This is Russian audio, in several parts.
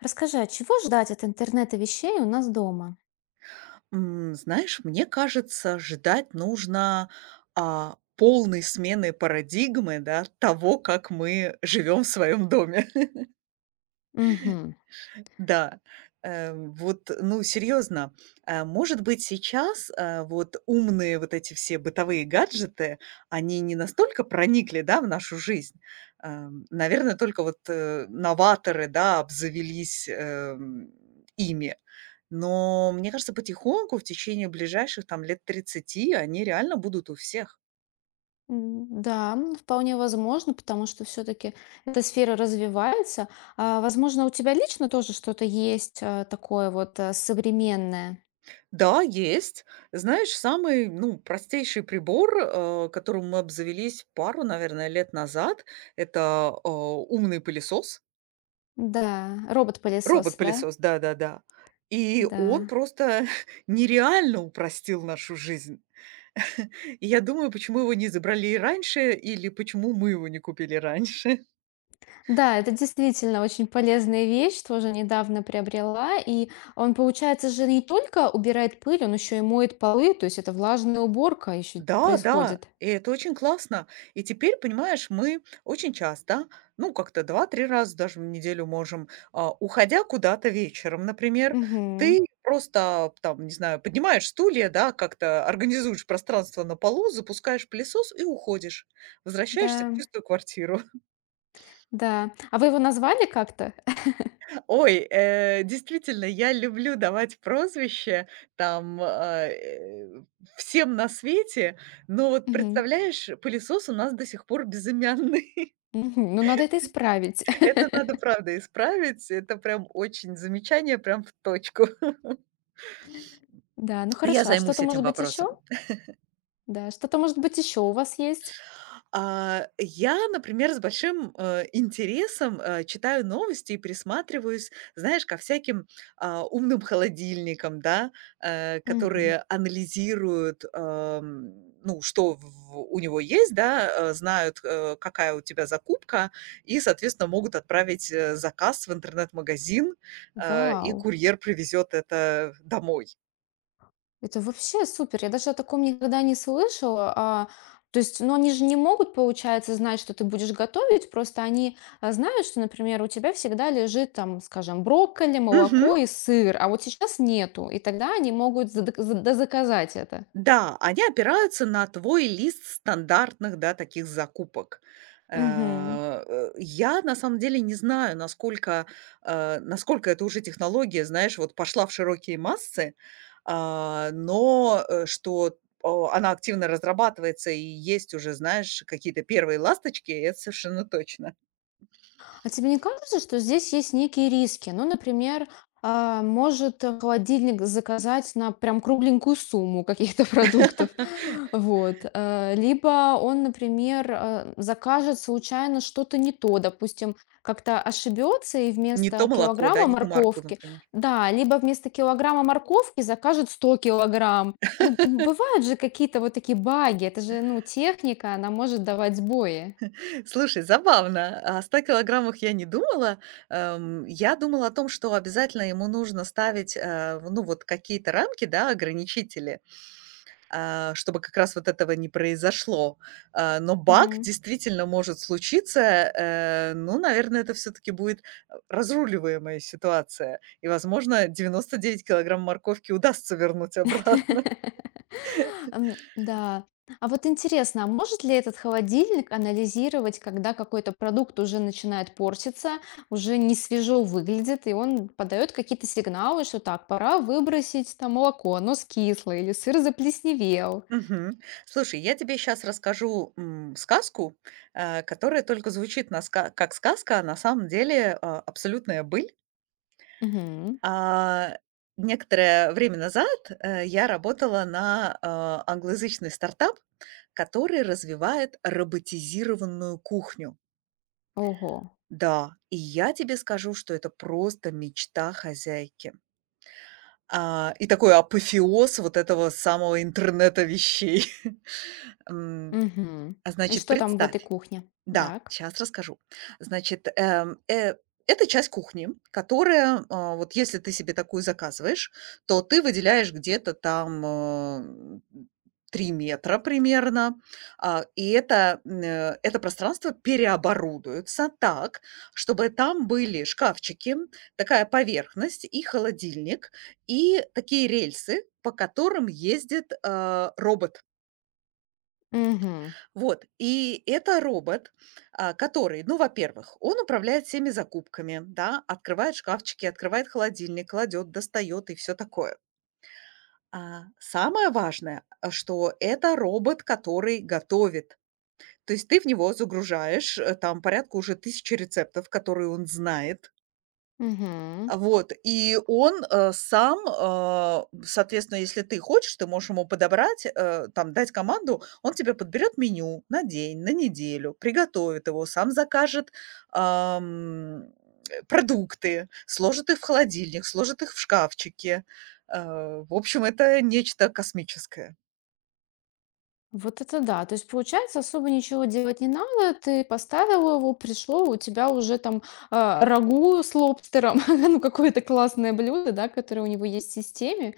Расскажи, а чего ждать от интернета вещей у нас дома? Знаешь, мне кажется, ждать нужно, полной смены парадигмы, да, того, как мы живем в своем доме. Мгм. Да, вот, ну, серьезно, может быть, сейчас, вот умные вот эти все бытовые гаджеты, они не настолько проникли, да, в нашу жизнь. Наверное, только вот, новаторы, да, обзавелись, ими. Но мне кажется, потихоньку, в течение ближайших там лет тридцати они реально будут у всех. М, да, вполне возможно, потому что все-таки эта сфера развивается. А, возможно, у тебя лично тоже что-то есть такое вот современное. Да, есть. Знаешь, самый, ну, простейший прибор, которым мы обзавелись пару, наверное, лет назад, это, умный пылесос, Да, робот-пылесос, да? робот-пылесос, да-да-да. И он Да. просто нереально упростил нашу жизнь. И я думаю, почему его не изобрели раньше или почему мы его не купили раньше. Да, это действительно очень полезная вещь, тоже недавно приобрела. И он, получается, же не только убирает пыль, он еще и моет полы, то есть это влажная уборка еще Да, да, происходит. и это очень классно. И теперь, понимаешь, мы очень часто, ну, как-то два-три раза даже в неделю можем, уходя куда-то вечером, например, Угу. ты просто там, не знаю, поднимаешь стулья, да, как-то организуешь пространство на полу, запускаешь пылесос и уходишь. Возвращаешься в Да. чистую квартиру. Да. А вы его назвали как-то? Ой, действительно, я люблю давать прозвище там, всем на свете, но вот Мгм. представляешь, пылесос у нас до сих пор безымянный. Мгм. Ну, надо это исправить. Это надо, правда, исправить. Это прям очень замечание, прям в точку. Да, ну Я хорошо. А что-то, займусь этим может быть, вопросом. еще? Да, что-то, может быть, еще у вас есть? Я, например, с большим, интересом, читаю новости и присматриваюсь, знаешь, ко всяким, умным холодильникам, да, Мгм. которые анализируют, ну, что в у него есть, да, знают, какая у тебя закупка, и, соответственно, могут отправить, заказ в интернет-магазин, и Вау! курьер привезет это домой. Это вообще супер. Я даже о таком никогда не слышала. А, то есть, ну, они же не могут, получается, знать, что ты будешь готовить, просто они, знают, что, например, у тебя всегда лежит там, скажем, брокколи, Мгм. молоко и сыр, а вот сейчас нету, и тогда они могут задак за дозаказать это. Да, они опираются на твой лист стандартных, да, таких закупок. Мгм. Я на самом деле не знаю, насколько это уже технология, знаешь, вот пошла в широкие массы, но, что, она активно разрабатывается и есть уже, знаешь, какие-то первые ласточки, это совершенно точно. А тебе не кажется, что здесь есть некие риски? Ну, например, может холодильник заказать на прям кругленькую сумму каких-то продуктов. Вот. Либо он, например, закажет случайно что-то не то, допустим, как-то ошибется и Не то вместо молоко, да, килограмма не ту марку, морковки, например. да, либо вместо килограмма морковки закажет 100 килограмм. Ну, бывают же какие-то вот такие баги, это же, ну, техника, она может давать сбои. Слушай, забавно. О 100 килограммах я не думала. Я думала о том, что обязательно ему нужно ставить, в вот какие-то рамки, да, ограничители, чтобы как раз вот этого не произошло. Но баг действительно может случиться. Ну, наверное, это все таки будет, разруливаемая ситуация. И, возможно, 99 килограмм морковки удастся вернуть обратно. М, да. А вот интересно, а может ли этот холодильник анализировать, когда какой-то продукт уже начинает портиться, уже не свежо выглядит, и он подает какие-то сигналы, что так, пора выбросить там молоко, оно скисло, или сыр заплесневел. Мгм. Слушай, я тебе сейчас расскажу, сказку, которая только звучит на ска как сказка, а на самом деле, абсолютная быль. Мгм. А, некоторое время назад, я работала на, англоязычный стартап, который развивает роботизированную кухню. Ого. Да, и я тебе скажу, что это просто мечта хозяйки. И такой апофеоз вот этого самого интернета вещей. М, Мгм. а, И значит, что там в представь. этой кухне? Да, Так. сейчас расскажу. Значит, это часть кухни, которая, вот если ты себе такую заказываешь, то ты выделяешь где-то там, 3 метра примерно, и это пространство переоборудуется так, чтобы там были шкафчики, такая поверхность и холодильник, и такие рельсы, по которым ездит, робот. Вот, и это робот, который, ну, во-первых, он управляет всеми закупками, да, открывает шкафчики, открывает холодильник, кладет, достает и все такое. А самое важное, что это робот, который готовит. То есть ты в него загружаешь там порядка уже тысячи рецептов, которые он знает, Угу. Вот, и он, сам, соответственно, если ты хочешь, ты можешь ему подобрать, там, дать команду, он тебе подберет меню на день, на неделю, приготовит его, сам закажет, ам, продукты, сложит их в холодильник, сложит их в шкафчике. В общем, это нечто космическое. Вот это да. То есть, получается, особо ничего делать не надо. Ты поставила его, пришло, у тебя уже там рагу с лобстером, ну, какое-то классное блюдо, да, которое у него есть в системе.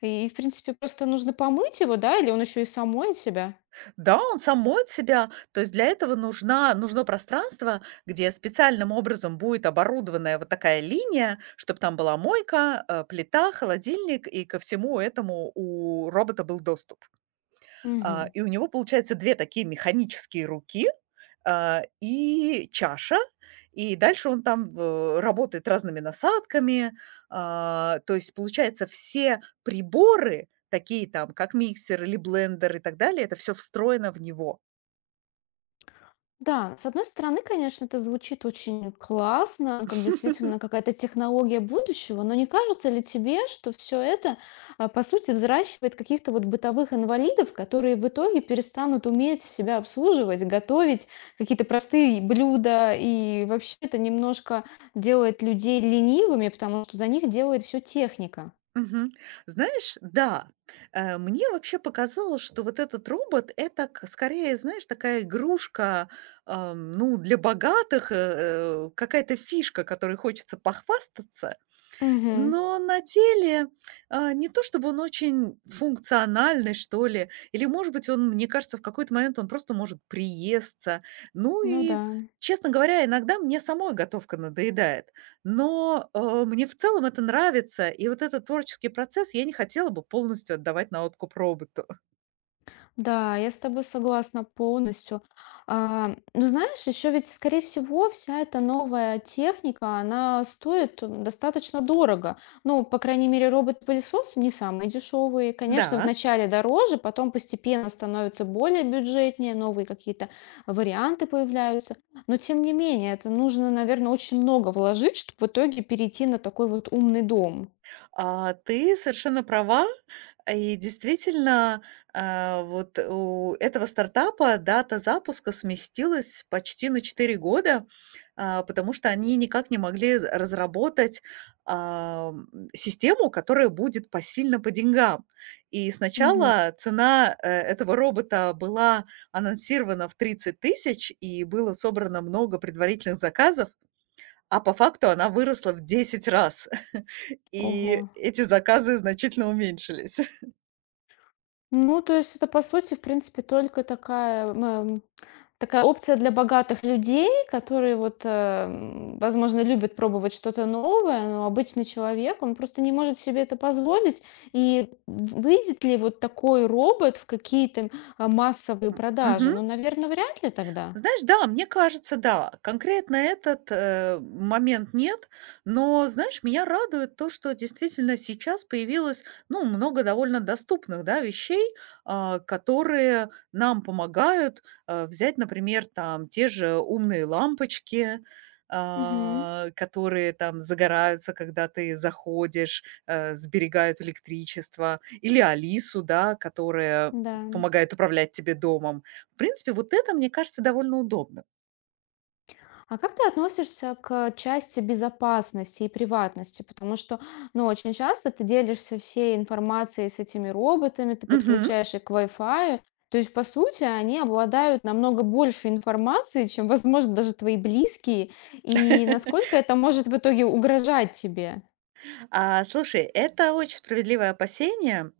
И, в принципе, просто нужно помыть его, да, или он еще и сам моет себя. Да, он сам моет себя. То есть для этого нужна нужно пространство, где специальным образом будет оборудованная вот такая линия, чтобы там была мойка, плита, холодильник, и ко всему этому у робота был доступ. И у него, получается, 2 такие механические руки, и чаша. И дальше он там в работает разными насадками. То есть, получается, все приборы, такие там, как миксер или блендер и так далее, это все встроено в него. Да, с одной стороны, конечно, это звучит очень классно, как действительно какая-то технология будущего, но не кажется ли тебе, что все это, по сути, взращивает каких-то вот бытовых инвалидов, которые в итоге перестанут уметь себя обслуживать, готовить какие-то простые блюда, и вообще это немножко делает людей ленивыми, потому что за них делает все техника. Мгм. Знаешь, да, мне вообще показалось, что вот этот робот- это к скорее, знаешь, такая игрушка, ну, для богатых, какая-то фишка, которой хочется похвастаться. Угу. Но на деле, не то чтобы он очень функциональный, что ли, или, может быть, он, мне кажется, в какой-то момент он просто может приесться. Ну Ну и, да, честно говоря, иногда мне самой готовка надоедает. Но, мне в целом это нравится, и вот этот творческий процесс я не хотела бы полностью отдавать на откуп роботу. да, я с тобой согласна полностью. А, ну, знаешь, еще ведь, скорее всего, вся эта новая техника, она стоит достаточно дорого. Ну, по крайней мере, робот-пылесосы не самые дешевые. Конечно, Да. вначале дороже, потом постепенно становятся более бюджетнее, новые какие-то варианты появляются. Но, тем не менее, это нужно, наверное, очень много вложить, чтобы в итоге перейти на такой вот умный дом. Ты совершенно права. И действительно, вот у этого стартапа дата запуска сместилась почти на 4 года, потому что они никак не могли разработать систему, которая будет посильна по деньгам. И Мгм. сначала цена этого робота была анонсирована в 30 тысяч, и было собрано много предварительных заказов, а по факту она выросла в 10 раз. Ого. И эти заказы значительно уменьшились. Ну, то есть это, по сути, в принципе, только такая опция для богатых людей, которые вот, возможно, любят пробовать что-то новое, но обычный человек, он просто не может себе это позволить. И выйдет ли вот такой робот в какие-то массовые продажи? Мгм. Ну, наверное, вряд ли тогда. Знаешь, да, мне кажется, да, конкретно этот, момент нет, но, знаешь, меня радует то, что действительно сейчас появилось, ну, много довольно доступных, да, вещей, которые нам помогают, взять, например, там те же умные лампочки, Мгм. Которые там загораются, когда ты заходишь, сберегают электричество, или Алису, да, которая Да. помогает управлять тебе домом. В принципе, вот это, мне кажется, довольно удобно. А как ты относишься к части безопасности и приватности? Потому что, ну, очень часто ты делишься всей информацией с этими роботами, ты Мгм. подключаешь их к Wi-Fi. То есть, по сути, они обладают намного больше информации, чем, возможно, даже твои близкие. И насколько это может в итоге угрожать тебе? Слушай, это очень справедливое опасение.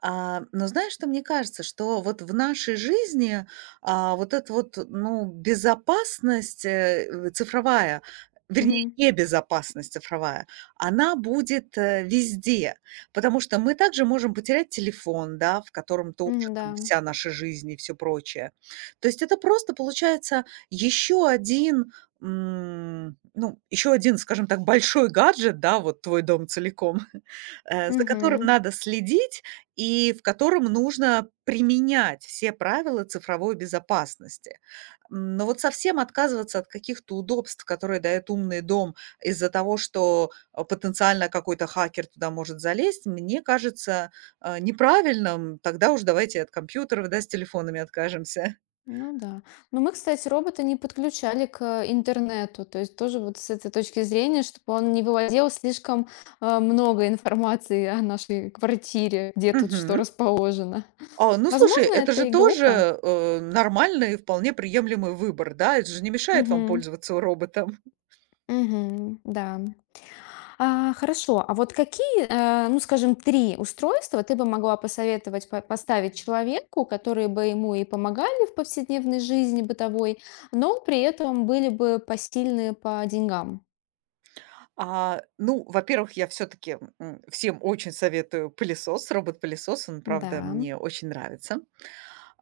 Но знаешь, что мне кажется, что вот в нашей жизни, вот эта вот, ну, безопасность, цифровая, вернее, Мгм. небезопасность цифровая, она будет, везде. Потому что мы также можем потерять телефон, да, в котором тоже Мгм, да. там вся наша жизнь и все прочее. То есть это просто получается еще один, еще один, скажем так, большой гаджет, да, вот твой дом целиком, за которым Мгм. надо следить и в котором нужно применять все правила цифровой безопасности. Но вот совсем отказываться от каких-то удобств, которые дает умный дом, из-за того, что, потенциально какой-то хакер туда может залезть, мне кажется, неправильным. Тогда уж давайте от компьютеров, да, с телефонами откажемся. Ну да. Но мы, кстати, робота не подключали к интернету. То есть тоже вот с этой точки зрения, чтобы он не выводил слишком много информации о нашей квартире, где тут что Мгм. расположено. Ну, слушай, Возможно, это это же и тоже, глупо. Нормальный и вполне приемлемый выбор, да? Это же не мешает вам Мгм. пользоваться роботом. Мгм. Да. А, хорошо. А вот какие, э, ну, скажем, три устройства ты бы могла посоветовать поставить человеку, которые бы ему и помогали в повседневной жизни бытовой, но при этом были бы посильные по деньгам? Ну, во-первых, я все таки всем очень советую пылесос, робот-пылесос. Он, Да. правда, мне очень нравится.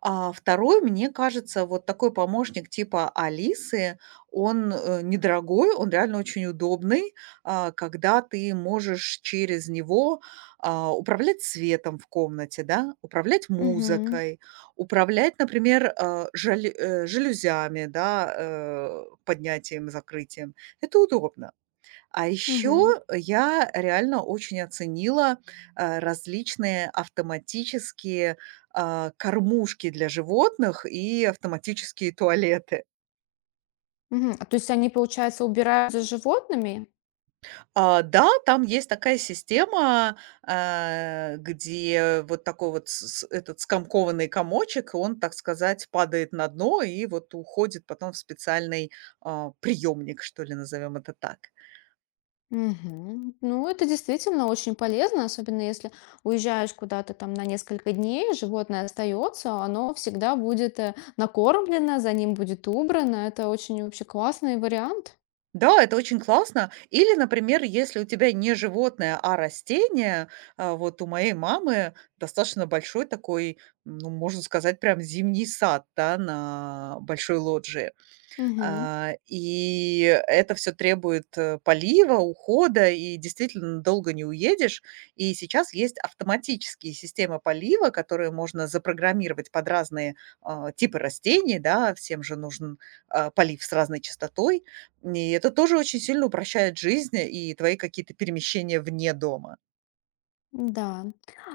А второй, мне кажется, вот такой помощник типа Алисы, он, недорогой, он реально очень удобный, когда ты можешь через него, управлять светом в комнате, да, управлять Мгм. музыкой, управлять, например, жалюзями, да, поднятием, закрытием. Это удобно. А еще Мгм. я реально очень оценила, различные автоматические, кормушки для животных и автоматические туалеты. Мгм. А то есть они, получается, убирают за животными? Да, там есть такая система, где вот такой вот с этот скомкованный комочек, он, так сказать, падает на дно и вот уходит потом в специальный, приемник, что ли, назовем это так. Мгм. Ну, это действительно очень полезно, особенно если уезжаешь куда-то там на несколько дней, животное остается, оно всегда будет накормлено, за ним будет убрано. Это очень вообще классный вариант. Да, это очень классно. Или, например, если у тебя не животное, а растение, вот у моей мамы достаточно большой такой, ну, можно сказать, прям зимний сад, да, на большой лоджии. Мгм. И это все требует, полива, ухода, и действительно долго не уедешь. И сейчас есть автоматические системы полива, которые можно запрограммировать под разные, типы растений, да. Всем же нужен, полив с разной частотой. И это тоже очень сильно упрощает жизнь и твои какие-то перемещения вне дома. Да.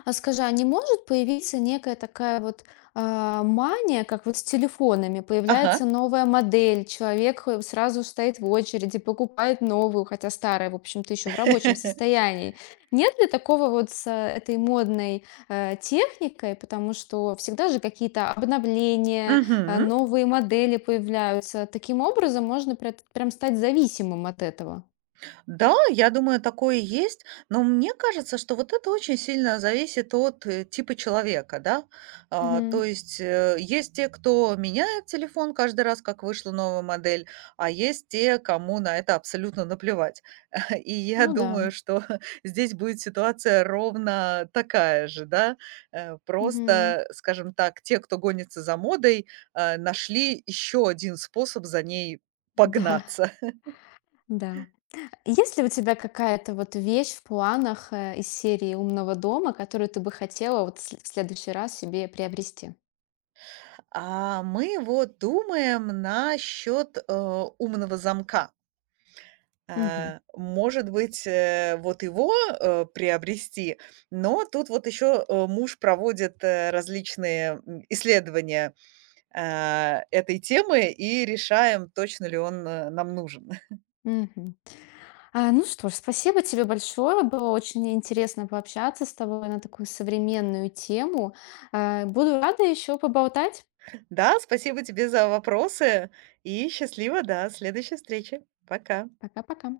А скажи, а не может появиться некая такая вот мания, как вот с телефонами? Появляется Ага. новая модель, человек сразу стоит в очереди, покупает новую, хотя старая, в общем-то, еще в рабочем состоянии. Нет ли такого вот с этой модной техникой? Потому что всегда же какие-то обновления, Мгм. новые модели появляются. Таким образом можно прям стать зависимым от этого. Да, я думаю, такое есть, но мне кажется, что вот это очень сильно зависит от, типа человека, да. А, Мгм. то есть, есть те, кто меняет телефон каждый раз, как вышла новая модель, а есть те, кому на это абсолютно наплевать. И я Ну да. думаю, что здесь будет ситуация ровно такая же, да. Э, Мгм. просто, скажем так, те, кто гонится за модой, нашли еще один способ за ней Да, погнаться. да. Есть ли у тебя какая-то вот вещь в планах из серии «Умного дома», которую ты бы хотела вот в следующий раз себе приобрести? А мы вот думаем насчет, умного замка. Мгм. Может быть, вот его, приобрести, но тут вот еще, муж проводит, различные, исследования, этой темы и решаем, точно ли он, нам нужен. Мгм. А, ну что ж, спасибо тебе большое. Было очень интересно пообщаться с тобой на такую современную тему. Буду рада еще поболтать. Да, спасибо тебе за вопросы и счастливо до следующей встречи. Пока. Пока-пока.